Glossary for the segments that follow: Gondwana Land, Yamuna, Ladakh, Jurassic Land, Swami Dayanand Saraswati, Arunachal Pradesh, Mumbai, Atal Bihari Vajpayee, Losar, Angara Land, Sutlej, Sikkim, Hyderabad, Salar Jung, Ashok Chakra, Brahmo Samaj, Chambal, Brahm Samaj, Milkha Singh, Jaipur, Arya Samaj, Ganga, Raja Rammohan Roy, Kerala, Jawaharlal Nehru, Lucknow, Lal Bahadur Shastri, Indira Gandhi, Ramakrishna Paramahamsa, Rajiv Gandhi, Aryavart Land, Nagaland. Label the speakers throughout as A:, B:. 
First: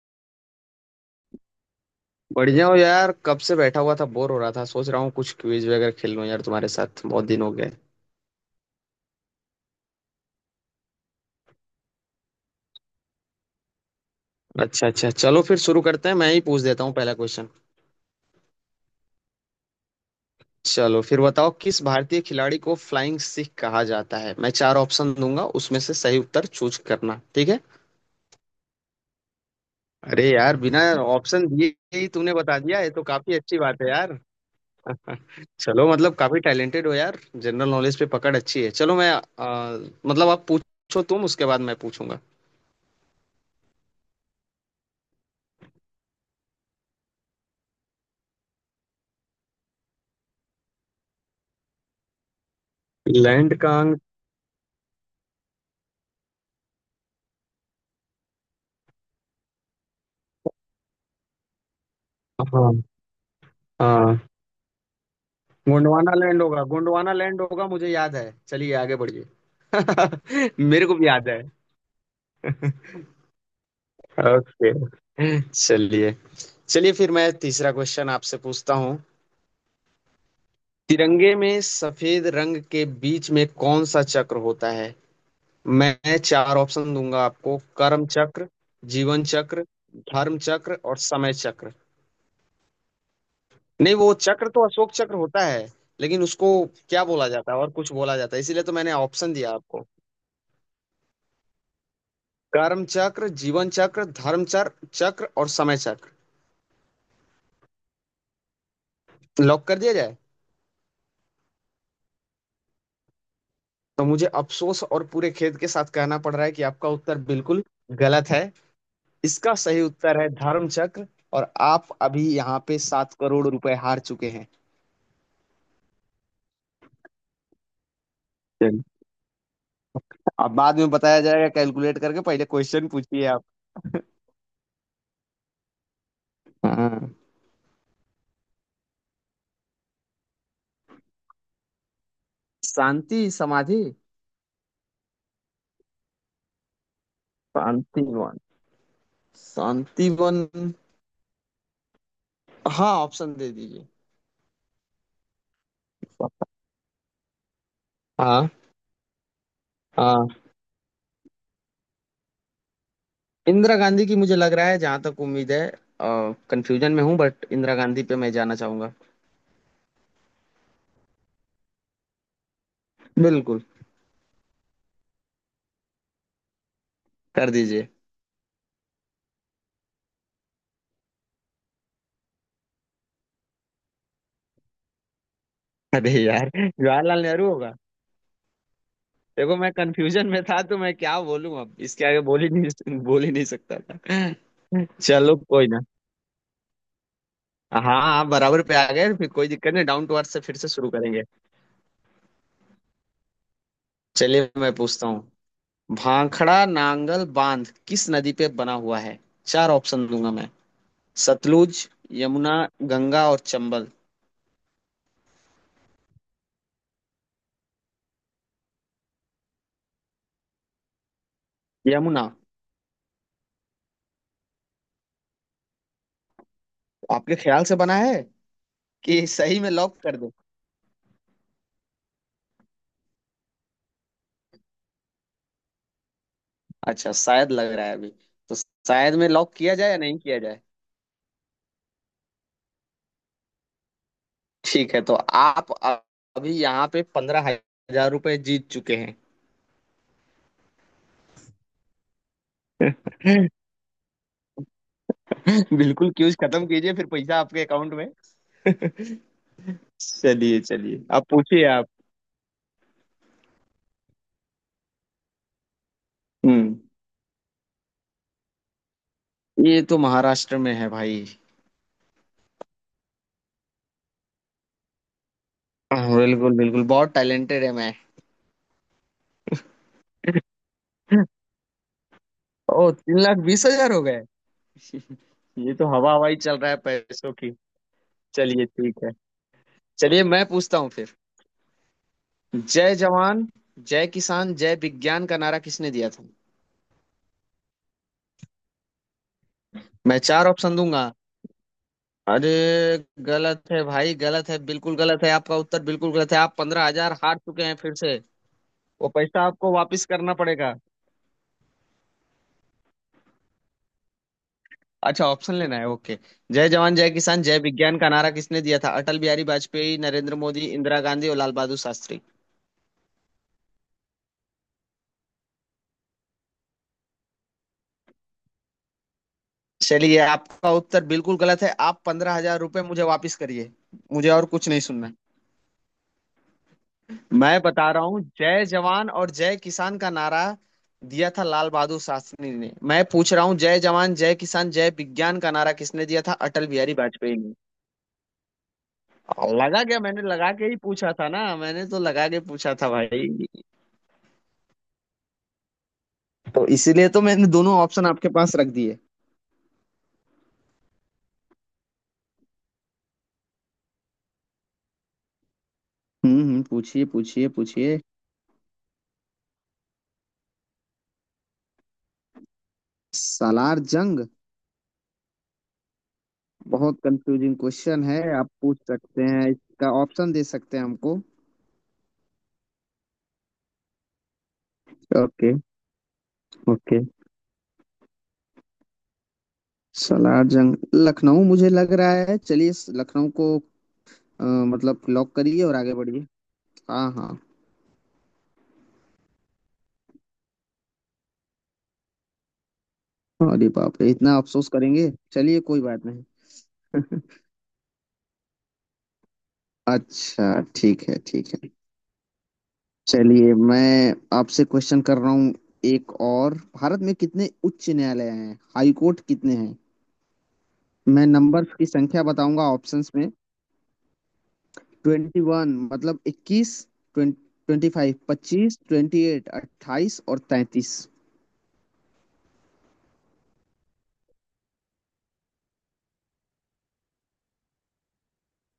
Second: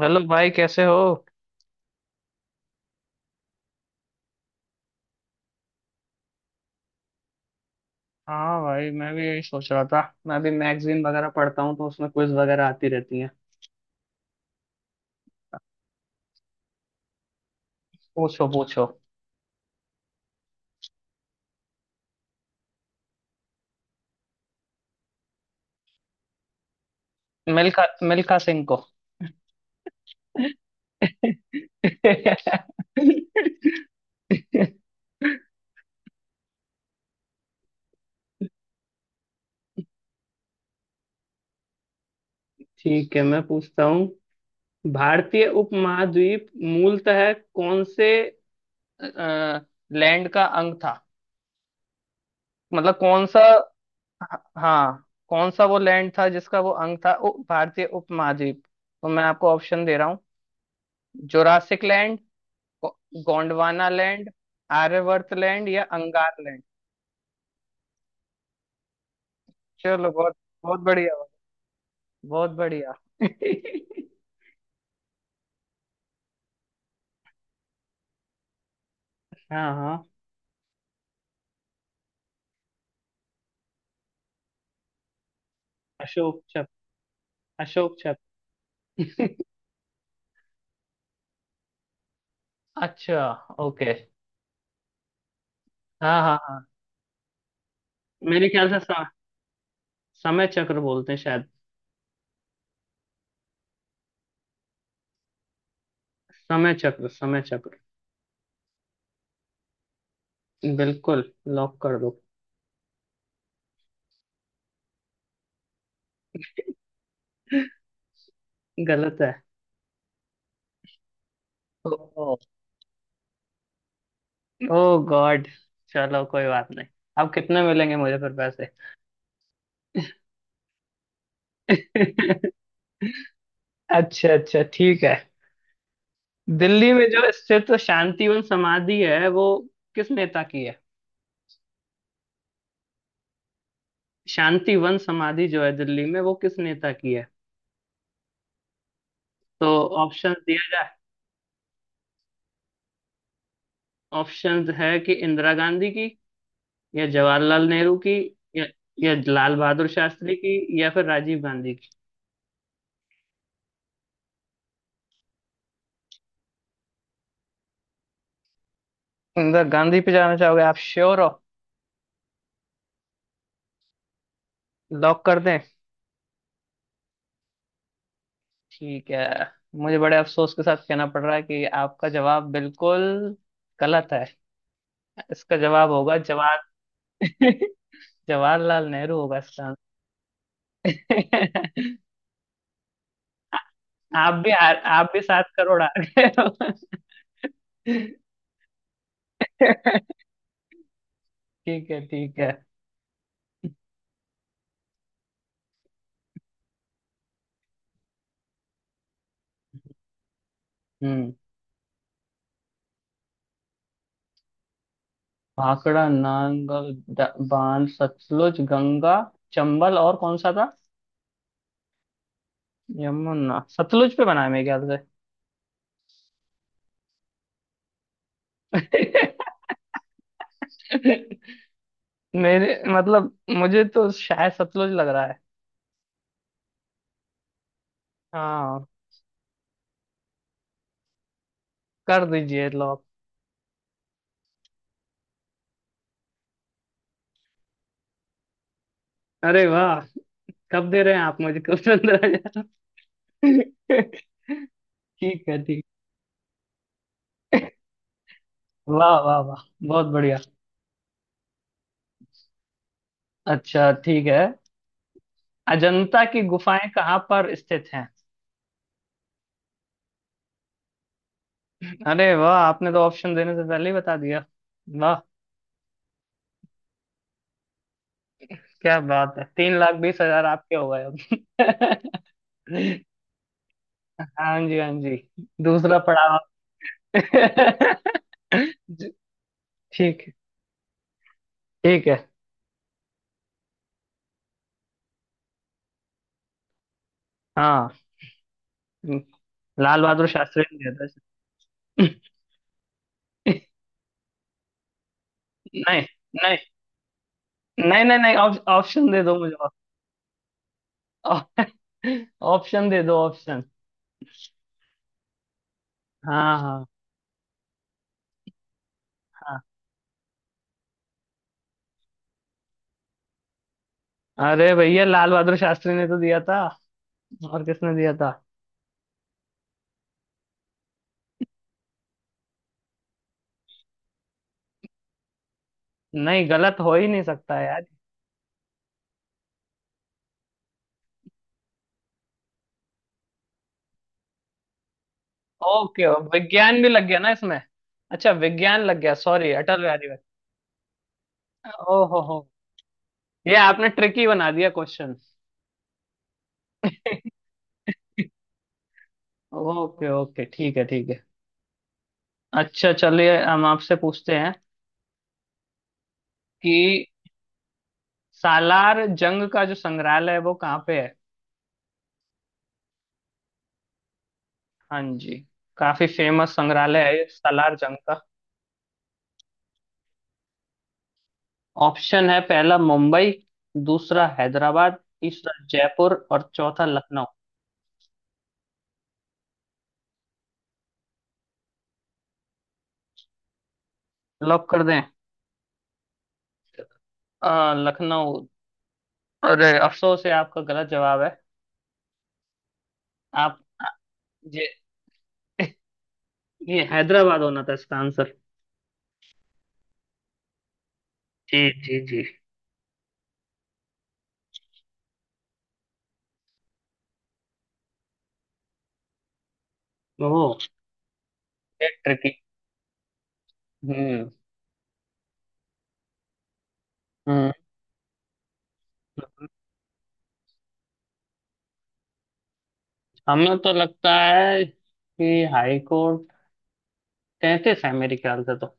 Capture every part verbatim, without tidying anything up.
A: Hello भाई, कैसे हो।
B: बढ़िया हो यार। कब से बैठा हुआ था, बोर हो रहा था। सोच रहा हूँ कुछ क्विज वगैरह खेल लूँ यार, तुम्हारे साथ बहुत दिन हो गए।
A: हाँ भाई, मैं भी यही सोच रहा था। मैं भी मैगजीन वगैरह पढ़ता हूँ तो उसमें क्विज वगैरह आती रहती हैं।
B: अच्छा अच्छा, चलो फिर शुरू करते हैं। मैं ही पूछ देता हूँ पहला क्वेश्चन।
A: पूछो पूछो।
B: चलो फिर बताओ, किस भारतीय खिलाड़ी को फ्लाइंग सिख कहा जाता है? मैं चार ऑप्शन दूंगा, उसमें से सही उत्तर चूज करना, ठीक है?
A: मिल्खा। मिल्खा सिंह को।
B: अरे यार, बिना ऑप्शन दिए ही तूने बता दिया, ये तो काफी अच्छी बात है यार। चलो, मतलब काफी टैलेंटेड हो यार, जनरल नॉलेज पे पकड़ अच्छी है। चलो मैं अ, मतलब आप पूछो, तुम उसके बाद मैं पूछूंगा।
A: ठीक है, मैं पूछता हूँ। भारतीय उपमहाद्वीप मूलतः कौन से लैंड का अंग था? मतलब कौन सा?
B: लैंड का अंक?
A: हाँ, कौन सा वो लैंड था जिसका वो अंग था, उ- भारतीय उपमहाद्वीप। तो मैं आपको ऑप्शन दे रहा हूँ। जोरासिक लैंड,
B: हाँ।
A: गो- गोंडवाना
B: हाँ,
A: लैंड, आर्यवर्त लैंड या
B: गोंडवाना
A: अंगार
B: लैंड होगा,
A: लैंड।
B: गोंडवाना लैंड होगा, मुझे याद है। चलिए आगे बढ़िए।
A: चलो, बहुत बहुत
B: मेरे को भी
A: बढ़िया।
B: याद है।
A: बहुत बढ़िया।
B: ओके। चलिए। चलिए फिर मैं तीसरा क्वेश्चन आपसे पूछता हूँ।
A: हाँ हाँ।
B: तिरंगे में सफेद रंग के बीच में कौन सा चक्र होता है? मैं
A: अशोक
B: चार
A: चक,
B: ऑप्शन दूंगा आपको।
A: अशोक
B: कर्म
A: चक।
B: चक्र, जीवन चक्र, धर्म चक्र और समय चक्र।
A: अच्छा, ओके।
B: नहीं, वो चक्र तो अशोक चक्र होता है।
A: हाँ
B: लेकिन
A: हाँ
B: उसको
A: हाँ।
B: क्या बोला जाता है? और कुछ बोला जाता है,
A: मेरे
B: इसीलिए
A: ख्याल
B: तो
A: से
B: मैंने
A: स-
B: ऑप्शन दिया।
A: समय चक्र बोलते हैं शायद।
B: कर्म चक्र, जीवन चक्र, धर्म चक्र चक्र और समय चक्र।
A: समय चक्र, समय चक्र।
B: लॉक कर दिया जाए।
A: बिल्कुल, लॉक कर दो।
B: तो मुझे अफसोस और पूरे खेद के साथ कहना पड़ रहा है कि आपका उत्तर बिल्कुल गलत है।
A: गलत है।
B: इसका सही उत्तर है धर्म चक्र। और आप अभी
A: ओ!
B: यहाँ पे सात करोड़ रुपए हार चुके हैं।
A: ओ गॉड! चलो, कोई बात नहीं। अब कितने मिलेंगे मुझे फिर पैसे?
B: चलिए, अब बाद में बताया जाएगा कैलकुलेट करके। पहले क्वेश्चन पूछिए आप।
A: अच्छा अच्छा, ठीक है। दिल्ली में
B: हाँ।
A: जो स्थित शांतिवन समाधि है वो किस नेता की है?
B: शांति समाधि?
A: शांतिवन समाधि जो है दिल्ली में, वो किस नेता की है?
B: शांतिवन?
A: तो ऑप्शन
B: शांतिवन?
A: दिया जाए।
B: हाँ, ऑप्शन दे दीजिए।
A: ऑप्शन है कि इंदिरा गांधी की, या जवाहरलाल नेहरू की,
B: हाँ।
A: या, या लाल बहादुर
B: हाँ।
A: शास्त्री की, या फिर राजीव गांधी की।
B: इंदिरा गांधी की मुझे लग रहा है, जहां तक उम्मीद है। कंफ्यूजन में हूँ, बट इंदिरा गांधी पे मैं जाना चाहूंगा।
A: इंदिरा गांधी पे जाना चाहोगे? आप श्योर हो?
B: बिल्कुल।
A: लॉक कर दें?
B: कर दीजिए।
A: ठीक है। मुझे बड़े अफसोस के साथ कहना पड़ रहा है कि आपका जवाब बिल्कुल गलत है। इसका जवाब
B: अरे
A: होगा
B: यार,
A: जवाहर
B: जवाहरलाल नेहरू होगा।
A: जवाहरलाल नेहरू होगा
B: देखो, मैं
A: इसका।
B: कंफ्यूजन में था, तो मैं क्या बोलूं? अब इसके आगे बोल ही नहीं बोल ही नहीं सकता
A: आप भी हार,
B: था।
A: आप भी
B: चलो
A: सात
B: कोई ना।
A: करोड़ हार गए हो।
B: हाँ, आप बराबर पे आ गए, फिर कोई दिक्कत नहीं। डाउन टू अर्थ से फिर से शुरू करेंगे।
A: ठीक है ठीक है।
B: चलिए, मैं पूछता हूँ। भाखड़ा नांगल बांध किस नदी पे बना हुआ है? चार ऑप्शन दूंगा मैं।
A: हम्म।
B: सतलुज, यमुना, गंगा और चंबल।
A: भाखड़ा नांगल द- बांध। सतलुज, गंगा, चंबल और कौन सा था?
B: यमुना?
A: यमुना। सतलुज पे बना है मेरे ख्याल
B: आपके ख्याल से बना है, कि सही में लॉक कर दो?
A: से। मेरे मतलब मुझे तो शायद सतलुज लग रहा है।
B: अच्छा, शायद लग रहा है अभी। तो
A: हाँ।
B: शायद में लॉक किया जाए या नहीं किया जाए?
A: कर दीजिए लॉक।
B: ठीक है, तो आप अ- अभी यहाँ पे पंद्रह हजार रुपए जीत चुके हैं।
A: अरे वाह! कब दे रहे हैं आप मुझको? पंद्रह हज़ार। ठीक है ठीक।
B: बिल्कुल, क्यूज खत्म कीजिए फिर पैसा आपके अकाउंट में।
A: वाह वाह वाह! बहुत बढ़िया।
B: चलिए चलिए, आप पूछिए आप।
A: अच्छा, ठीक है। अजंता की
B: हम्म।
A: गुफाएं कहाँ पर स्थित हैं?
B: ये तो महाराष्ट्र में है भाई।
A: अरे वाह, आपने तो ऑप्शन देने से पहले ही बता दिया। वाह!
B: हाँ, बिल्कुल बिल्कुल, बहुत टैलेंटेड है मैं।
A: क्या बात है, तीन लाख बीस हजार आपके हो गए अब।
B: ओ, तीन लाख बीस हजार हो गए।
A: हाँ जी हाँ जी।
B: ये तो
A: दूसरा
B: हवा हवाई
A: पड़ाव।
B: चल रहा है पैसों की। चलिए ठीक
A: जी,
B: है।
A: ठीक
B: चलिए
A: है
B: मैं पूछता हूँ फिर।
A: ठीक है।
B: जय जवान जय किसान जय विज्ञान का नारा किसने दिया था?
A: हाँ, लाल
B: मैं
A: बहादुर
B: चार
A: शास्त्री ने
B: ऑप्शन
A: दिया था।
B: दूंगा। अरे! गलत है भाई, गलत है, बिल्कुल गलत है, आपका उत्तर
A: नहीं
B: बिल्कुल गलत है। आप
A: नहीं,
B: पंद्रह हजार हार चुके हैं फिर
A: नहीं
B: से।
A: नहीं नहीं, ऑप-
B: वो
A: ऑप्शन दे दो
B: पैसा
A: मुझे
B: आपको
A: ऑप-
B: वापस करना पड़ेगा।
A: ऑप्शन दे दो, ऑप्शन।
B: अच्छा, ऑप्शन लेना है, ओके।
A: हाँ
B: जय
A: हाँ।
B: जवान जय किसान जय विज्ञान का नारा किसने दिया था? अटल बिहारी वाजपेयी, नरेंद्र मोदी, इंदिरा गांधी और लाल बहादुर शास्त्री।
A: हाँ, अरे भैया, लाल बहादुर शास्त्री ने तो दिया था। और किसने दिया था?
B: चलिए, आपका उत्तर बिल्कुल गलत है, आप पंद्रह हजार रुपये मुझे वापस करिए। मुझे और कुछ नहीं सुनना।
A: नहीं, गलत हो ही नहीं सकता
B: मैं
A: है यार।
B: बता रहा हूँ, जय जवान और जय किसान का नारा दिया था लाल बहादुर शास्त्री ने। मैं पूछ रहा हूँ, जय जवान जय किसान जय विज्ञान का नारा
A: ओके,
B: किसने दिया था? अटल
A: विज्ञान भी
B: बिहारी
A: लग गया ना
B: वाजपेयी ने।
A: इसमें? अच्छा, विज्ञान लग गया। सॉरी, अटल
B: लगा क्या
A: बिहारी
B: मैंने?
A: वाजपेयी।
B: लगा के ही पूछा था ना, मैंने
A: ओ
B: तो
A: हो
B: लगा
A: हो!
B: के पूछा था भाई।
A: ये आपने ट्रिकी बना दिया क्वेश्चन।
B: तो इसीलिए तो मैंने दोनों ऑप्शन आपके पास रख दिए।
A: ओके ओके, ठीक है ठीक है। अच्छा, चलिए हम आपसे पूछते हैं
B: हम्म हम्म,
A: कि
B: पूछिए पूछिए पूछिए।
A: सालार जंग का जो संग्रहालय है वो कहाँ पे है?
B: सालार जंग?
A: हाँ जी। काफी फेमस
B: बहुत
A: संग्रहालय है ये
B: कंफ्यूजिंग
A: सालार जंग
B: क्वेश्चन है,
A: का।
B: आप पूछ सकते हैं इसका ऑप्शन, दे सकते हैं हमको।
A: ऑप्शन है, पहला मुंबई, दूसरा हैदराबाद, तीसरा
B: ओके।
A: जयपुर और चौथा
B: ओके।
A: लखनऊ।
B: सलार जंग लखनऊ मुझे लग रहा है, चलिए इस लखनऊ को अ,
A: लॉक कर
B: मतलब
A: दें?
B: लॉक करिए और आगे बढ़िए। हाँ हाँ।
A: आ, लखनऊ। अरे, अफसोस है, आपका गलत जवाब है। आप,
B: अरे बाप रे, इतना
A: ये
B: अफसोस करेंगे? चलिए कोई बात नहीं।
A: ये हैदराबाद होना था इसका आंसर।
B: अच्छा, ठीक है ठीक
A: जी
B: है।
A: जी जी।
B: चलिए, मैं आपसे क्वेश्चन कर रहा हूँ एक और। भारत में कितने उच्च न्यायालय हैं? हाई कोर्ट कितने हैं?
A: ओह!
B: मैं नंबर्स की संख्या
A: ट्रिकी।
B: बताऊंगा ऑप्शंस में।
A: हम्म।
B: ट्वेंटी वन मतलब इक्कीस,
A: हम्म,
B: ट्वेंटी फाइव पच्चीस, ट्वेंटी एट अट्ठाईस और तैंतीस।
A: हमें तो लगता है कि हाई कोर्ट तैतीस है मेरे ख्याल से तो।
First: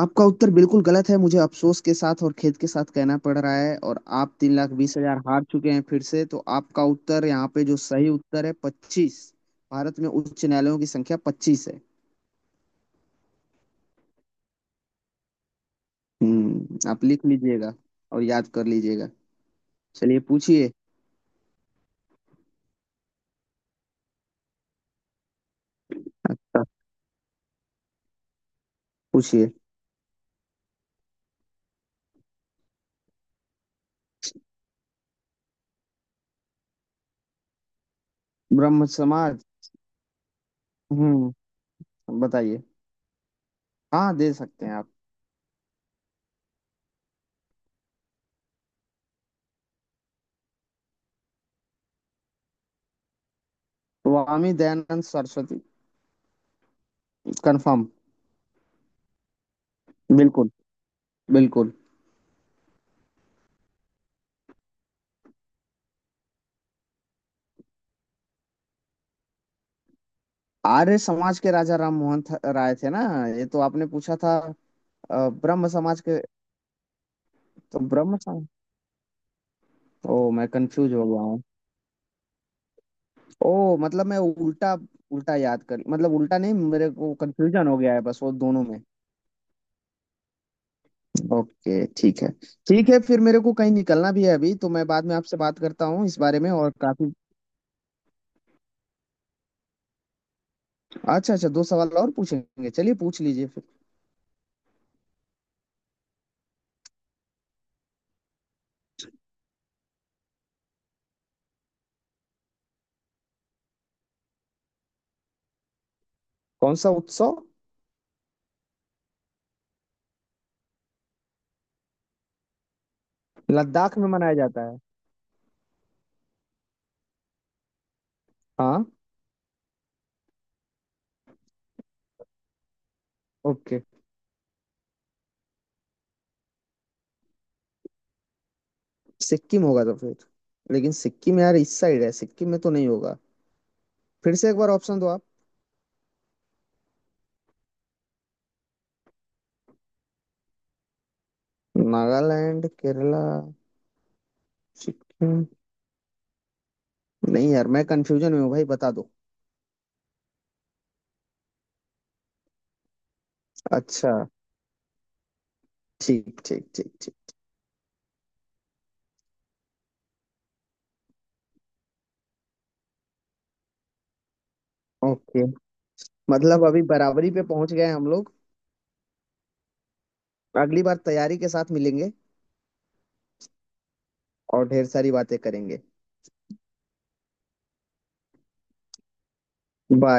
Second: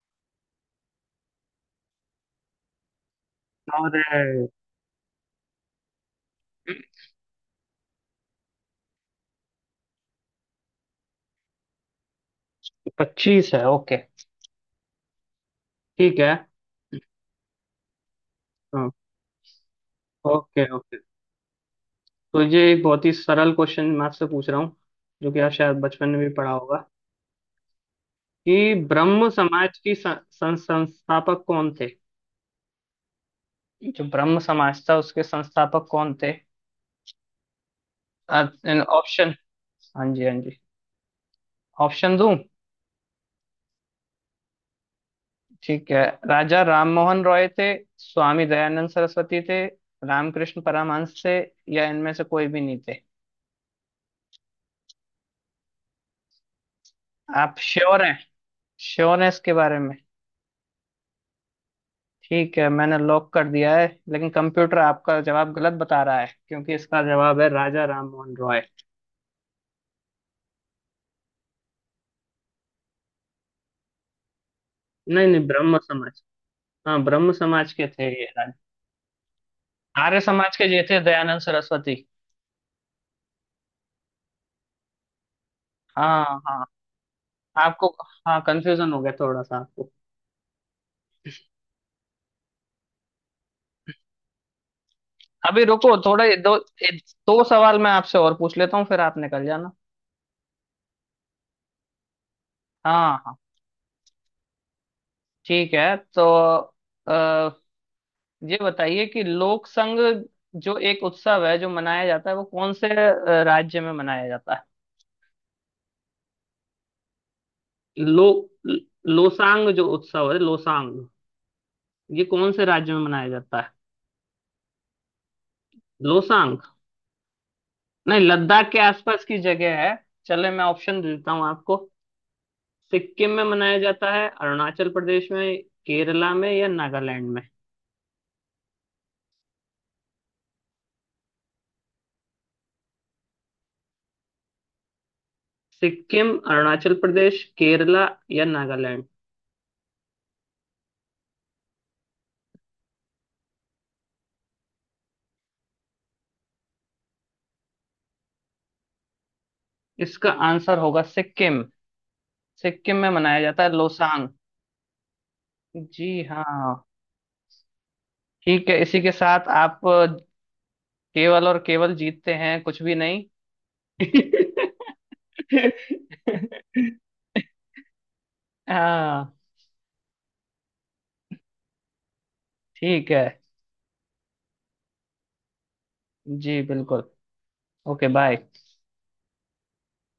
B: आपका उत्तर बिल्कुल गलत है, मुझे अफसोस के साथ और खेद के साथ कहना पड़ रहा है, और आप
A: और
B: तीन लाख बीस हजार हार चुके हैं फिर से। तो आपका उत्तर यहाँ पे, जो सही उत्तर है, पच्चीस। भारत में उच्च न्यायालयों की संख्या पच्चीस है।
A: पच्चीस है, ओके। ठीक है।
B: हम्म, आप लिख लीजिएगा और याद कर
A: हाँ।
B: लीजिएगा। चलिए
A: ओके
B: पूछिए।
A: ओके। तो ये एक बहुत ही सरल क्वेश्चन मैं आपसे पूछ रहा हूँ जो कि आप शायद बचपन में भी पढ़ा
B: अच्छा
A: होगा कि ब्रह्म
B: पूछिए।
A: समाज की सं, सं, संस्थापक कौन थे? जो ब्रह्म समाज था उसके संस्थापक कौन थे?
B: ब्रह्म
A: ऑप्शन?
B: समाज?
A: हाँ जी हाँ जी।
B: हम्म।
A: ऑप्शन दूं?
B: बताइए। हाँ, दे सकते हैं आप।
A: ठीक है। राजा राममोहन रॉय थे, स्वामी दयानंद सरस्वती थे, रामकृष्ण परमहंस थे, या इनमें से कोई भी नहीं थे?
B: स्वामी दयानंद सरस्वती।
A: आप
B: कंफर्म।
A: श्योर हैं? श्योर हैं इसके बारे में?
B: बिल्कुल। बिल्कुल।
A: ठीक है, मैंने लॉक कर दिया है। लेकिन कंप्यूटर आपका जवाब गलत बता रहा है क्योंकि इसका जवाब है राजा राममोहन रॉय।
B: आर्य समाज के राजा राम मोहन थ- राय थे ना? ये तो आपने पूछा था।
A: नहीं
B: अ,
A: नहीं,
B: ब्रह्म
A: ब्रह्म
B: समाज के।
A: समाज। हाँ, ब्रह्म समाज
B: तो
A: के थे
B: ब्रह्म
A: ये
B: समाज।
A: राज-
B: ओ,
A: आर्य
B: मैं
A: समाज के ये
B: कंफ्यूज
A: थे
B: हो गया
A: दयानंद
B: हूँ।
A: सरस्वती।
B: ओ मतलब मैं उल्टा, उल्टा याद कर, मतलब
A: हाँ
B: उल्टा नहीं,
A: हाँ।
B: मेरे को कंफ्यूजन हो
A: आपको,
B: गया है बस, वो
A: हाँ,
B: दोनों में।
A: कंफ्यूजन हो गया थोड़ा सा आपको।
B: ओके ठीक है। ठीक है, फिर मेरे को कहीं निकलना भी है अभी तो मैं बाद में आपसे बात
A: अभी
B: करता
A: रुको
B: हूँ इस
A: थोड़ा, ये
B: बारे में,
A: दो
B: और
A: ये
B: काफी।
A: दो सवाल मैं आपसे और पूछ लेता हूँ, फिर आप निकल जाना।
B: अच्छा अच्छा, दो सवाल और पूछेंगे, चलिए पूछ
A: हाँ हाँ।
B: लीजिए फिर।
A: ठीक है, तो आ, ये बताइए कि लोक संघ जो एक उत्सव है जो मनाया जाता है वो कौन से अ, राज्य में मनाया जाता है?
B: कौन सा उत्सव?
A: लो लोसांग जो उत्सव है, लोसांग ये कौन से राज्य में मनाया जाता है?
B: लद्दाख में मनाया जाता है।
A: लोसांग। नहीं, लद्दाख के
B: हाँ।
A: आसपास की जगह है। चले मैं ऑप्शन दे देता हूँ आपको। सिक्किम में मनाया
B: ओके।
A: जाता है, अरुणाचल प्रदेश में, केरला में या नागालैंड में?
B: सिक्किम होगा तो फिर। लेकिन सिक्किम यार इस साइड है, सिक्किम में तो नहीं होगा। फिर से एक बार ऑप्शन दो आप।
A: सिक्किम, अरुणाचल प्रदेश, केरला या नागालैंड।
B: नागालैंड, केरला। हम्म, नहीं यार, मैं कंफ्यूजन में हूँ भाई, बता दो।
A: इसका आंसर होगा सिक्किम। सिक्किम में मनाया जाता है
B: अच्छा।
A: लोसांग। जी
B: ठीक
A: हाँ।
B: ठीक ठीक ठीक।
A: ठीक है, इसी के साथ आप केवल और केवल जीतते हैं कुछ भी नहीं।
B: ओके। मतलब अभी बराबरी पे पहुंच गए हम लोग।
A: हाँ।
B: अगली बार तैयारी के साथ मिलेंगे
A: ठीक है।
B: और ढेर सारी बातें करेंगे।
A: जी बिल्कुल। Okay, bye.
B: बाय।